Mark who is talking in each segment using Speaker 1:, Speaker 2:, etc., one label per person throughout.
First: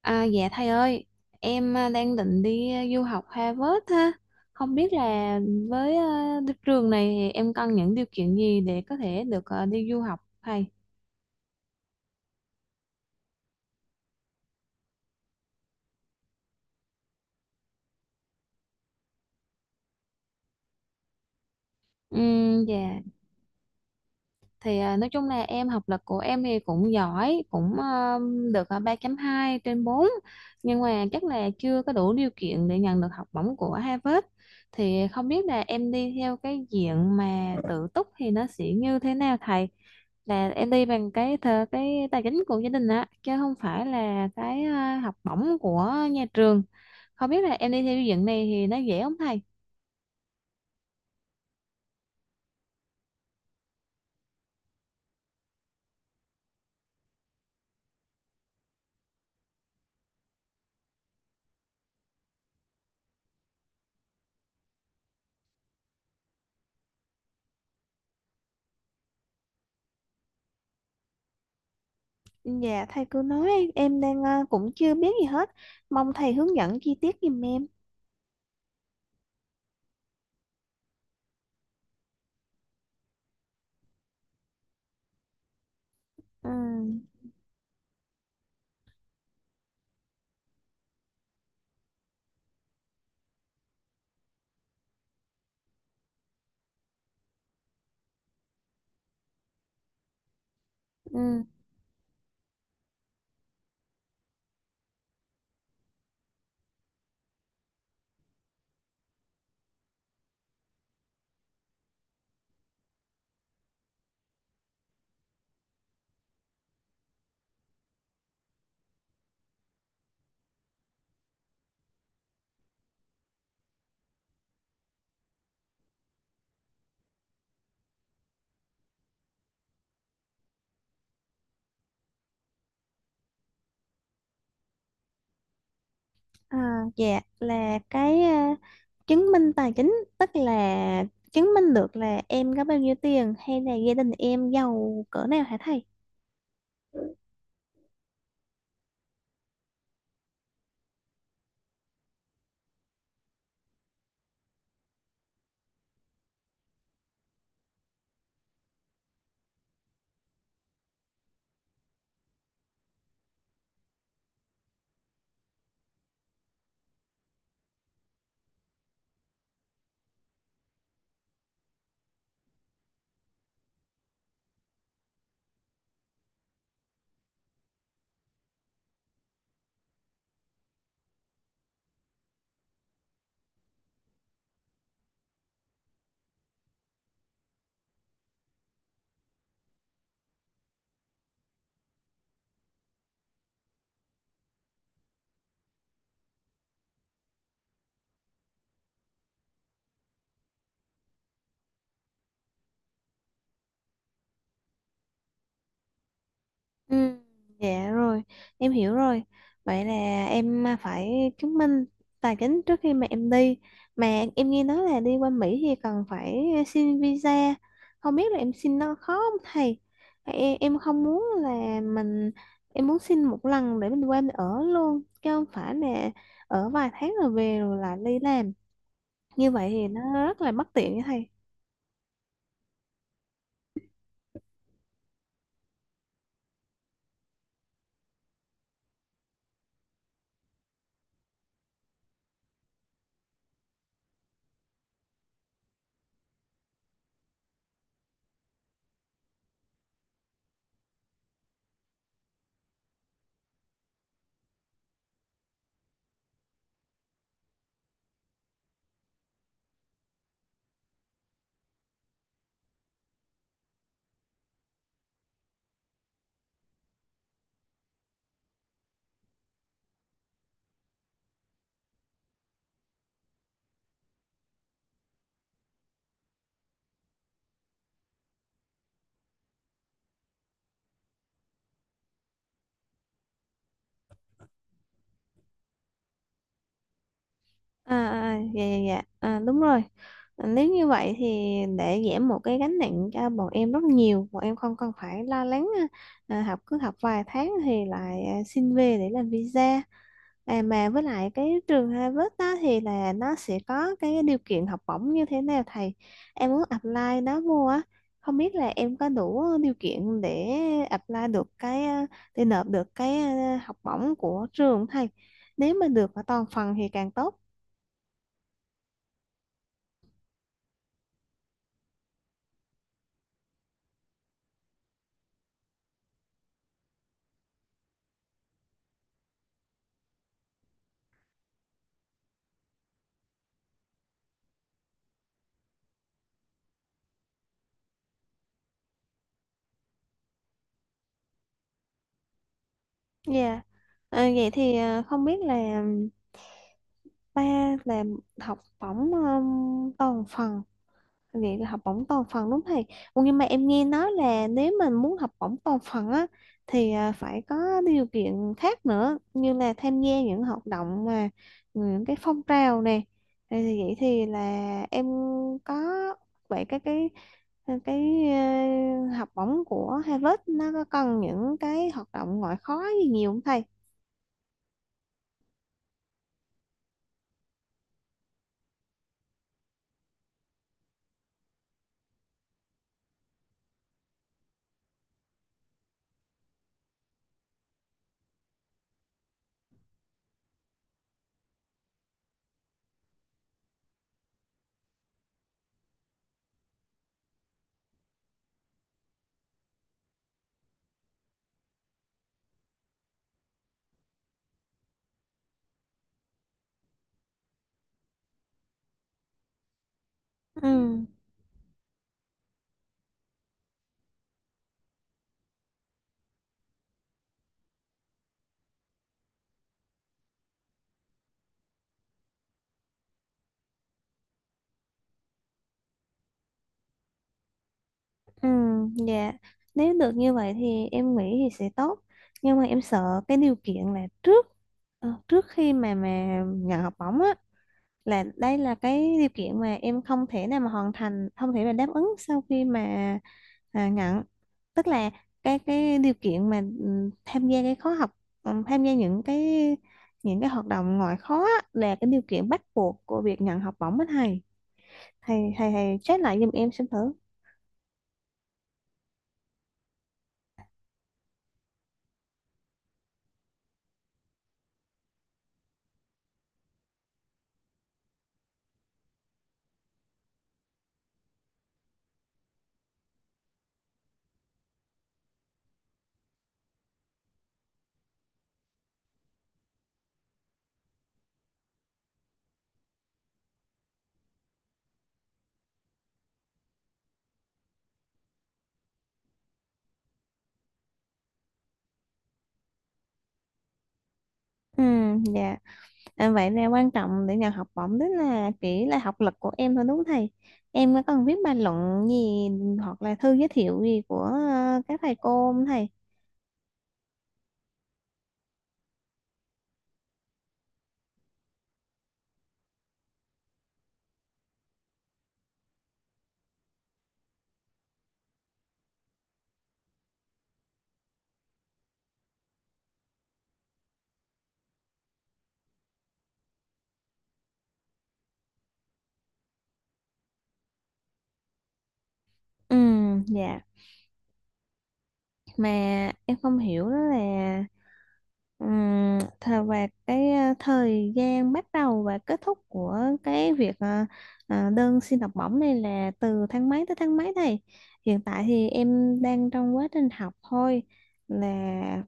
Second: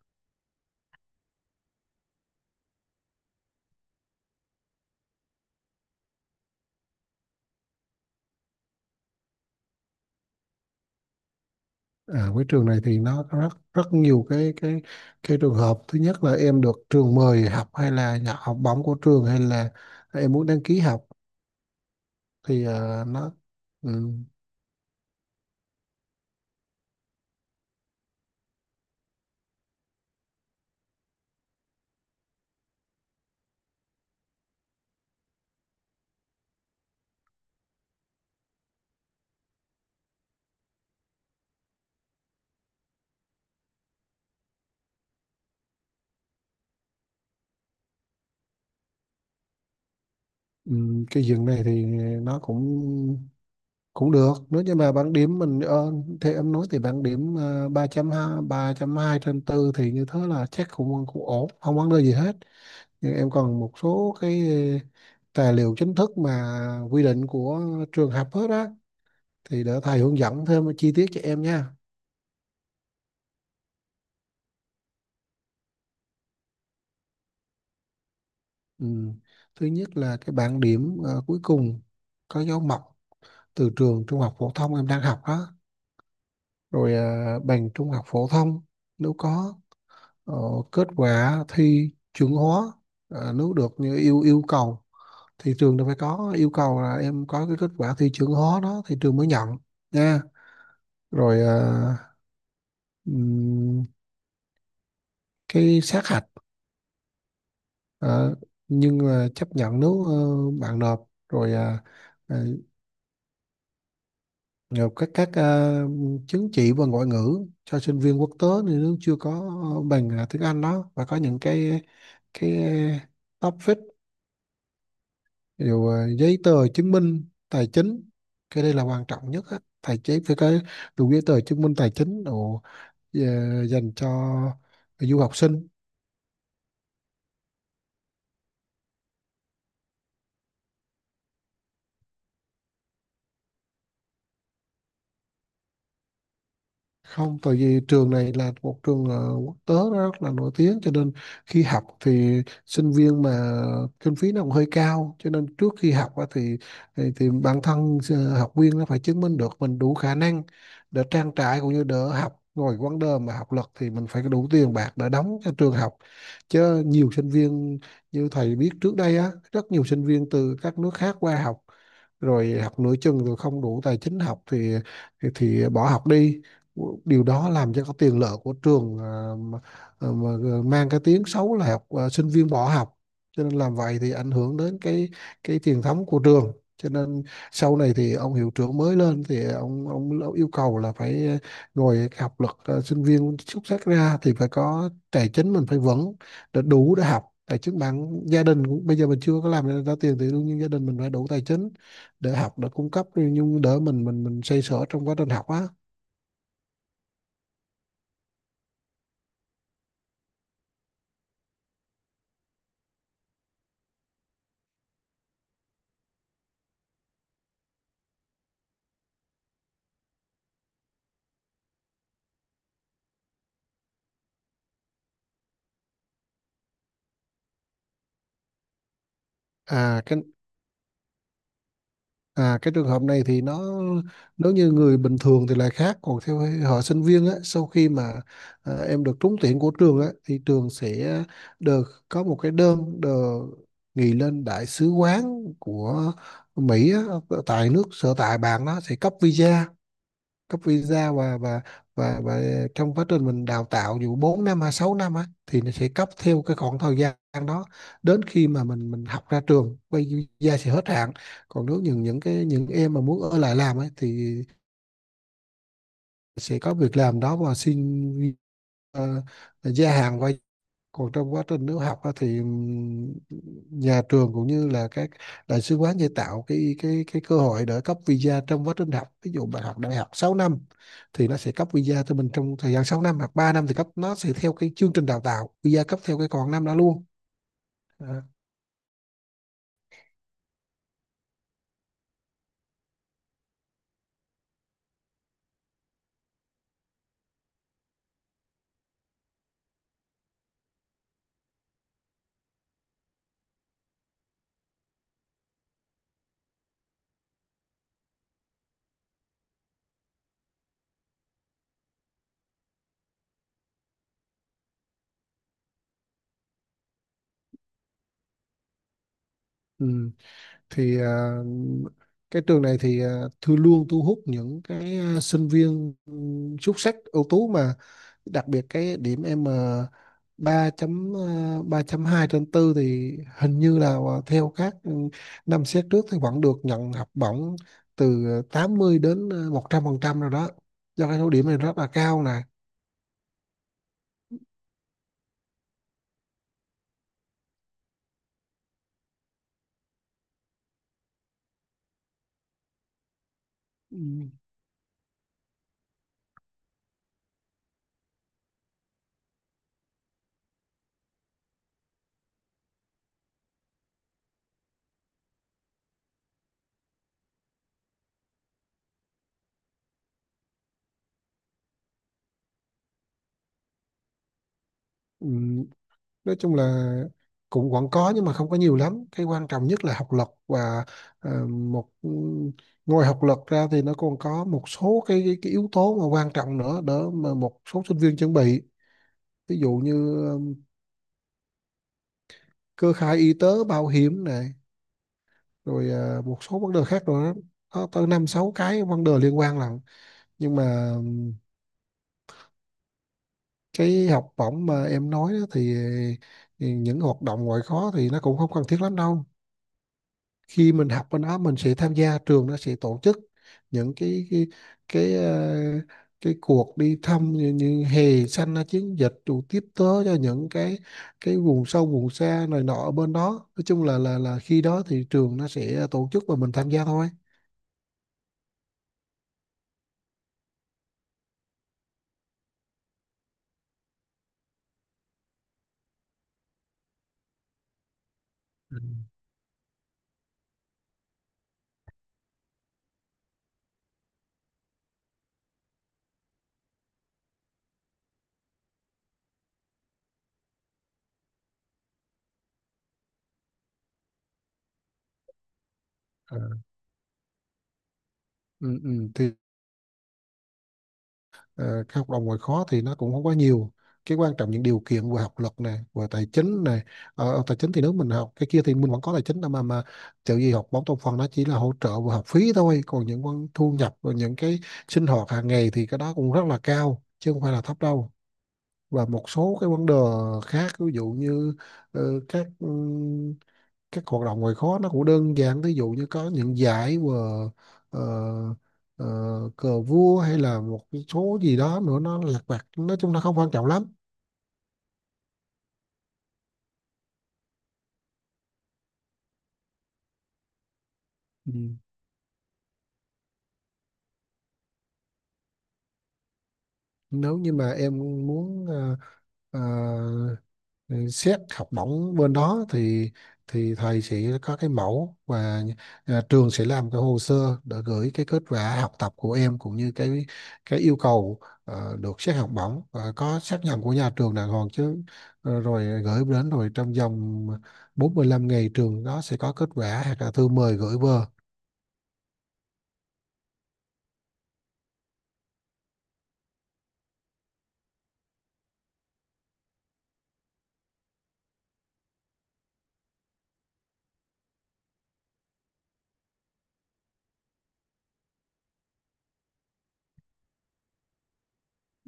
Speaker 1: À, dạ thầy ơi, đang định đi du học Harvard ha. Không biết là với đức trường này thì em cần những điều kiện gì để có thể được đi du học thầy?
Speaker 2: Với trường này thì nó có rất rất nhiều cái trường hợp thứ nhất là em được trường mời học hay là nhận học bổng của trường hay là em muốn đăng ký học thì
Speaker 1: Dạ,
Speaker 2: à, nó ừm,
Speaker 1: nói chung là em học lực của em thì cũng giỏi, cũng được 3.2/4. Nhưng mà chắc là chưa có đủ điều kiện để nhận được học bổng của Harvard. Thì không biết là em đi theo cái diện mà tự túc thì nó sẽ như thế nào thầy? Là em đi bằng cái thờ cái tài chính của gia đình á chứ không phải là cái học bổng của nhà trường. Không biết là em đi theo xây dựng này thì nó dễ không thầy?
Speaker 2: cái diện này thì nó cũng cũng được nếu như mà bảng điểm mình thì em nói thì bảng điểm à, ba hai ba 3 hai trên tư thì như thế là chắc cũng cũng ổn, không vấn đề gì hết. Nhưng em còn một số cái tài liệu chính thức mà quy định của trường học hết á, thì để thầy hướng dẫn thêm chi tiết cho em nha.
Speaker 1: Dạ thầy cứ nói, em đang cũng chưa biết gì hết. Mong thầy hướng dẫn chi tiết giùm em.
Speaker 2: Ừ. Thứ nhất là cái bảng điểm cuối cùng có dấu mộc từ trường trung học phổ thông em đang học đó.
Speaker 1: Ừ.
Speaker 2: Rồi bằng trung học phổ thông nếu có, ờ, kết quả thi chuẩn hóa nếu được như yêu yêu cầu, thì trường đâu phải có yêu cầu là em có cái kết quả thi chuẩn hóa đó thì trường mới nhận nha. Rồi
Speaker 1: Ừ.
Speaker 2: ừm, cái sát hạch, ờ, nhưng mà chấp nhận nếu bạn nộp rồi. Ờ, ờ, Rồi các chứng chỉ và ngoại ngữ cho sinh viên quốc tế, thì nếu chưa có bằng tiếng Anh đó và có những cái topic, giấy tờ chứng minh tài chính. Cái đây là quan trọng nhất á. Tài chính phải có đủ giấy tờ chứng minh tài chính đồ, ờ, dành cho du học sinh.
Speaker 1: À, dạ là chứng minh tài chính tức là chứng minh được là em có bao nhiêu tiền hay là gia đình em giàu cỡ nào hả thầy?
Speaker 2: Không, tại vì trường này là một trường quốc tế, nó rất là nổi tiếng cho nên khi học thì sinh viên mà kinh phí nó cũng hơi cao, cho nên trước khi học á thì thì bản thân học viên nó phải chứng minh được mình đủ khả năng để trang trải cũng như đỡ học. Rồi vấn đề mà học lực thì mình phải đủ tiền bạc để đóng cho trường học, chứ nhiều sinh viên như thầy biết trước đây á, rất nhiều sinh viên từ các nước khác qua học rồi học nửa chừng rồi không đủ tài chính học thì thì bỏ học đi. Điều đó làm cho cái tiền lệ của trường à, mà mang cái tiếng xấu là sinh viên bỏ học, cho nên làm vậy thì ảnh hưởng đến cái truyền thống của trường. Cho nên sau này thì ông hiệu trưởng mới lên thì ông yêu cầu là phải ngồi học lực sinh viên xuất sắc ra thì phải có tài chính mình phải vững để đủ để học. Tài chính bản gia đình cũng bây giờ mình chưa có làm ra ra tiền thì đương nhiên gia đình mình phải đủ tài chính để học, để cung cấp, nhưng đỡ mình xoay sở trong quá trình học á.
Speaker 1: Ừ, dạ rồi, em hiểu rồi. Vậy là em phải chứng minh tài chính trước khi mà em đi. Mà em nghe nói là đi qua Mỹ thì cần phải xin visa. Không biết là em xin nó khó không thầy? Em không muốn là mình, em muốn xin một lần để mình qua mình ở luôn, chứ không phải là ở vài tháng rồi về rồi lại đi làm. Như vậy thì
Speaker 2: à cái
Speaker 1: nó rất là bất tiện với thầy.
Speaker 2: Cái trường hợp này thì nó, nếu như người bình thường thì là khác, còn theo họ sinh viên á, sau khi mà em được trúng tuyển của trường á thì trường sẽ được có một cái đơn được gửi lên đại sứ quán của Mỹ á, tại nước sở tại bạn, nó sẽ cấp visa, cấp visa và trong quá trình mình đào tạo dù 4 năm hay 6 năm á thì nó sẽ cấp theo cái khoảng thời gian đó, đến khi mà mình học ra trường quay, visa sẽ hết hạn. Còn nếu những em mà muốn ở lại làm ấy thì sẽ có việc làm đó và xin ờ, gia hạn qua. Còn trong quá trình nếu học á thì nhà trường cũng như là các đại sứ quán sẽ tạo cái cơ hội để cấp visa trong quá trình học. Ví dụ bạn học đại học 6 năm thì nó sẽ cấp visa cho mình trong thời gian 6 năm, hoặc 3 năm thì cấp, nó sẽ theo cái chương trình đào tạo, visa cấp theo cái còn năm đó luôn. à,
Speaker 1: Dạ dạ dạ, đúng rồi. Nếu như vậy thì để giảm một cái gánh nặng cho bọn em rất nhiều, bọn em không cần phải lo lắng, học cứ học vài tháng thì lại xin về để làm visa. Mà với lại cái trường Harvard đó thì là nó sẽ có cái điều kiện học bổng như thế nào thầy? Em muốn apply nó vô á, không biết là em có đủ điều kiện để apply được để nộp được học bổng của trường không thầy? Nếu mà được ở toàn phần thì càng tốt.
Speaker 2: ừm. Thì cái trường này thì thư luôn thu hút những cái sinh viên xuất sắc ưu tú, mà đặc biệt cái điểm M ba chấm ba chấm hai trên tư thì hình như là theo các năm xét trước thì vẫn được nhận học bổng từ 80 đến 100 phần trăm rồi đó, do cái số điểm này rất là cao nè.
Speaker 1: Dạ. Ờ, vậy thì ờ, không biết là ba là học bổng toàn phần, vậy là học bổng toàn phần đúng không thầy? Ủa, nhưng mà em nghe
Speaker 2: ừ.
Speaker 1: nói là nếu mình muốn học bổng toàn phần á thì phải có điều kiện khác nữa như là tham gia những hoạt động mà những cái phong trào này thì vậy thì là em có vậy cái học bổng của Harvard nó có cần những cái hoạt động ngoại khóa gì nhiều không thầy?
Speaker 2: Ừ. nói chung là cũng vẫn có nhưng mà không có nhiều lắm, cái quan trọng nhất là học lực và ờ, một ừ, ngoài học lực ra thì nó còn có một số cái yếu tố mà quan trọng nữa, đỡ mà một số sinh viên chuẩn bị. Ví dụ như cơ khai y tế bảo hiểm nè, rồi một số vấn đề khác nữa, có tới năm sáu cái vấn đề liên quan lận. Nhưng mà cái học bổng mà em nói đó thì những hoạt động ngoại khóa thì nó cũng không cần thiết lắm đâu, khi mình
Speaker 1: Ừ,
Speaker 2: học bên đó mình sẽ tham gia, trường nó sẽ tổ chức những cái, ờ, cái cuộc đi thăm như hè xanh là chiến dịch, rồi tiếp tế cho những cái vùng sâu vùng xa này nọ ở bên đó. Nói chung là khi đó thì trường nó sẽ tổ chức và mình tham gia thôi.
Speaker 1: ừ, dạ. Nếu được như vậy thì em nghĩ thì sẽ tốt. Nhưng mà em sợ cái điều kiện là trước trước khi mà nhận học bổng á, là đây là cái điều kiện mà em không thể nào mà hoàn thành, không thể mà đáp ứng sau khi mà nhận. Tức là cái điều kiện mà tham gia cái khóa học, tham gia những cái hoạt động ngoại khóa á, là cái điều kiện bắt buộc của việc nhận học bổng á thầy. Thầy check lại giùm
Speaker 2: Ừ.
Speaker 1: em xem thử.
Speaker 2: Ừ. Thì ờ, cái học đồng ngoài khó thì nó cũng không quá nhiều, cái quan trọng những điều kiện vừa học lực này vừa tài chính này. Ở ở tài chính thì nếu mình học cái kia thì mình vẫn có tài chính đâu mà kiểu gì, học bóng trong phần nó chỉ là hỗ trợ vừa học phí thôi, còn những con thu nhập và những cái sinh hoạt hàng ngày thì cái đó cũng rất là cao chứ không phải là thấp đâu. Và một số cái vấn đề khác, ví dụ như ờ, các các hoạt động ngoại khóa nó cũng đơn giản, ví dụ như có những giải và ờ, ờ, cờ vua hay là một cái số gì đó nữa, nó lặt vặt, nói chung nó không quan trọng lắm.
Speaker 1: Ừ, dạ. À, vậy nè quan trọng để nhận học bổng tức là chỉ là học lực của em thôi đúng không thầy? Em có cần viết
Speaker 2: ừ.
Speaker 1: bài luận gì hoặc là thư giới thiệu gì của các thầy cô không thầy?
Speaker 2: Nếu như mà em muốn ờ, ừ, xét học bổng bên đó thì thầy sẽ có cái mẫu và trường sẽ làm cái hồ sơ để gửi cái kết quả học tập của em cũng như cái yêu cầu được xét học bổng, và có xác nhận của nhà trường đàng hoàng chứ. Ờ, rồi gửi đến, rồi trong vòng 45 ngày trường đó sẽ có kết quả hoặc là thư mời gửi về.
Speaker 1: Ừ, dạ. Mà em không hiểu đó là thời và thời gian bắt đầu và kết thúc của cái việc đơn xin học bổng này là từ tháng mấy tới tháng mấy thầy? Hiện tại thì em đang trong quá trình học thôi, là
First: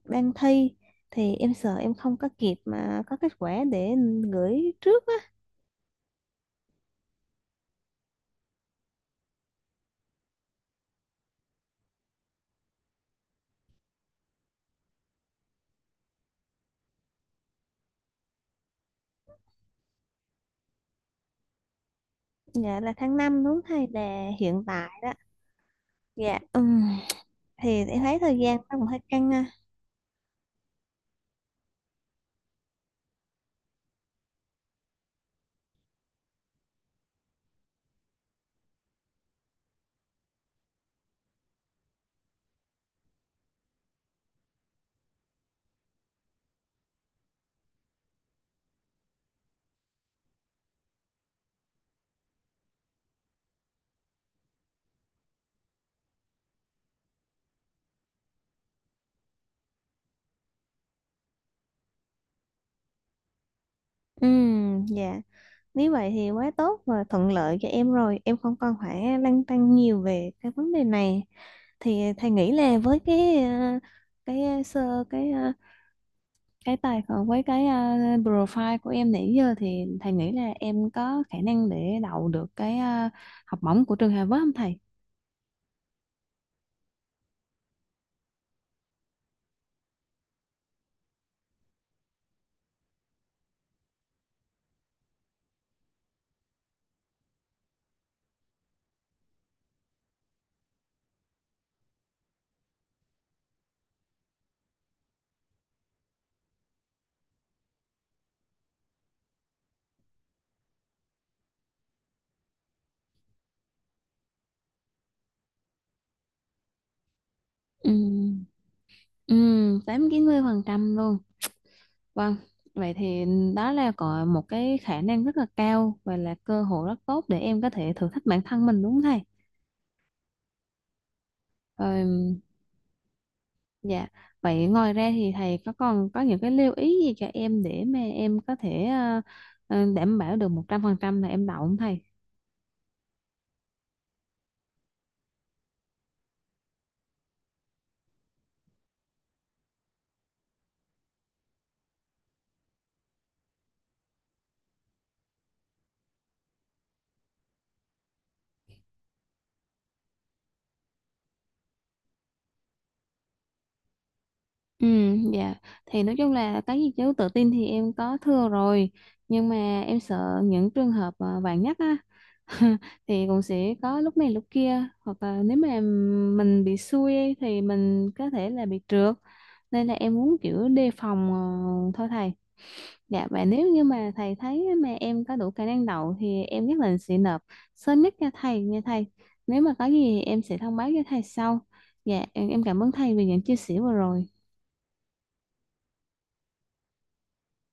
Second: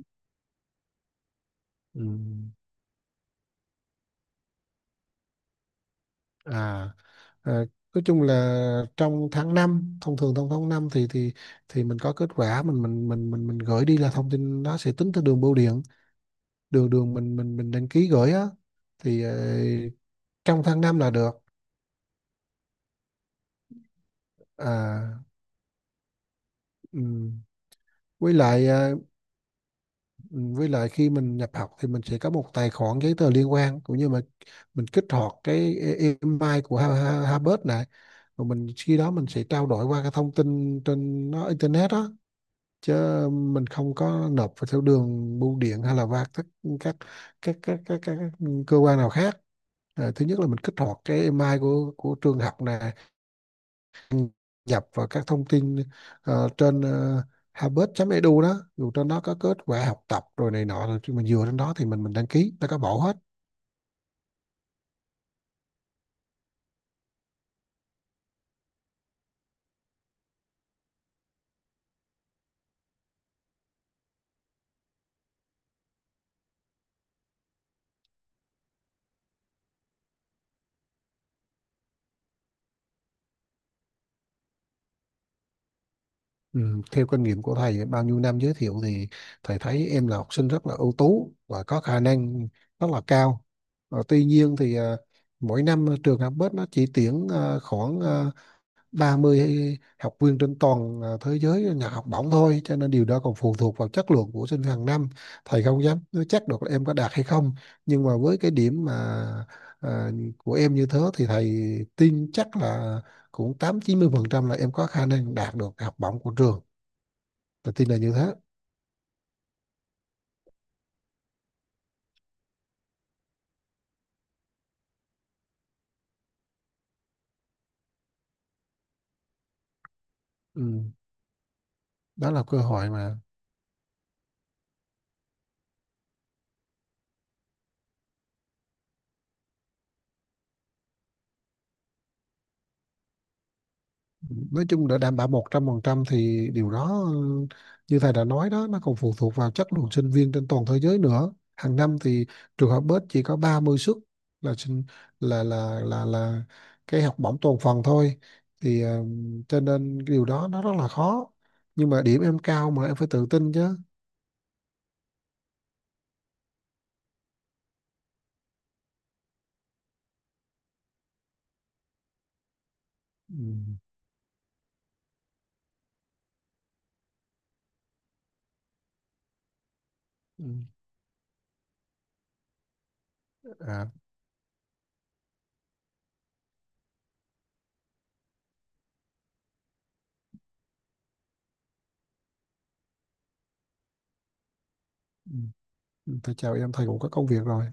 Speaker 1: đang thi, thì em sợ em
Speaker 2: ừ.
Speaker 1: không có kịp mà có kết quả để gửi trước á.
Speaker 2: à À, nói chung là trong tháng năm, thông thường trong tháng 5 thì mình có kết quả, mình gửi đi là thông tin nó sẽ tính theo đường bưu điện, đường đường mình đăng ký gửi á thì trong tháng 5 là được.
Speaker 1: Dạ là tháng 5 đúng thầy, là hiện tại đó.
Speaker 2: à
Speaker 1: Dạ
Speaker 2: ừm.
Speaker 1: thì em thấy
Speaker 2: Với
Speaker 1: thời gian nó
Speaker 2: lại
Speaker 1: cũng hơi căng ha.
Speaker 2: với lại khi mình nhập học thì mình sẽ có một tài khoản, giấy tờ liên quan cũng như mà mình kích hoạt cái email của Harvard này, rồi mình khi đó mình sẽ trao đổi qua cái thông tin trên nó, internet á, chứ mình không có nộp vào theo đường bưu điện hay là qua các các cơ quan nào khác. Thứ nhất là mình kích hoạt cái email của trường học nè, nhập vào các thông tin trên harvard.edu đó, dù trên đó có kết quả học tập rồi này nọ, rồi khi mình dựa trên đó thì mình đăng ký nó có bộ hết.
Speaker 1: Dạ. Nếu vậy thì quá tốt và thuận lợi cho em rồi. Em không còn phải lăn tăn nhiều về cái vấn đề này. Thì thầy nghĩ là với cái ờ, sơ cái ờ, cái tài khoản với profile của em nãy giờ, thì thầy nghĩ là em có khả năng để đậu được học bổng của trường Harvard không thầy?
Speaker 2: Ừ, theo kinh nghiệm của thầy bao nhiêu năm giới thiệu thì thầy thấy em là học sinh rất là ưu tú và có khả năng rất là cao. Ờ, tuy nhiên thì mỗi năm trường Học Bách nó chỉ tuyển khoảng 30 hay học viên trên toàn thế giới nhận học bổng thôi, cho nên điều đó còn phụ thuộc vào chất lượng của sinh hàng năm. Thầy không dám nói chắc được là em có đạt hay không, nhưng mà với cái điểm mà à, của em như thế thì thầy tin chắc là cũng tám chín mươi phần trăm là em có khả năng đạt được học bổng của trường, tôi tin
Speaker 1: Ừ,
Speaker 2: là như thế.
Speaker 1: ừ, 80-90% luôn. Vâng, vậy thì đó là có một cái khả năng rất là cao và là cơ hội rất tốt để em có thể thử thách bản thân mình đúng không thầy?
Speaker 2: ừ. Đó
Speaker 1: Rồi.
Speaker 2: là cơ hội mà
Speaker 1: Dạ, vậy ngoài ra thì thầy có còn có những cái lưu ý gì cho em để mà em có thể đảm bảo được 100% là em đậu không thầy?
Speaker 2: nói chung để đảm bảo 100% thì điều đó, như thầy đã nói đó, nó còn phụ thuộc vào chất lượng sinh viên trên toàn thế giới nữa. Hàng năm thì trường học bếp chỉ có 30 suất là sinh là cái học bổng toàn phần thôi thì, cho nên cái điều đó nó rất là khó, nhưng mà điểm em cao mà em phải tự tin chứ.
Speaker 1: Ừ, dạ, thì nói chung là cái gì chứ tự tin thì em có thưa rồi, nhưng mà em sợ những trường hợp vạn nhất á, thì
Speaker 2: ừ.
Speaker 1: cũng sẽ có lúc này lúc kia, hoặc là nếu mà mình bị xui ấy, thì mình có thể là bị trượt, nên là em muốn
Speaker 2: Ừ.
Speaker 1: kiểu đề phòng thôi thầy. Dạ và nếu như
Speaker 2: À,
Speaker 1: mà thầy thấy mà em có đủ khả năng đậu thì em nhất định sẽ nộp sớm nhất cho thầy nha thầy. Nếu mà có gì thì em sẽ thông báo cho thầy sau. Dạ em cảm ơn thầy vì những chia sẻ vừa rồi.
Speaker 2: ừ. Thôi chào em, thầy cũng có công việc rồi.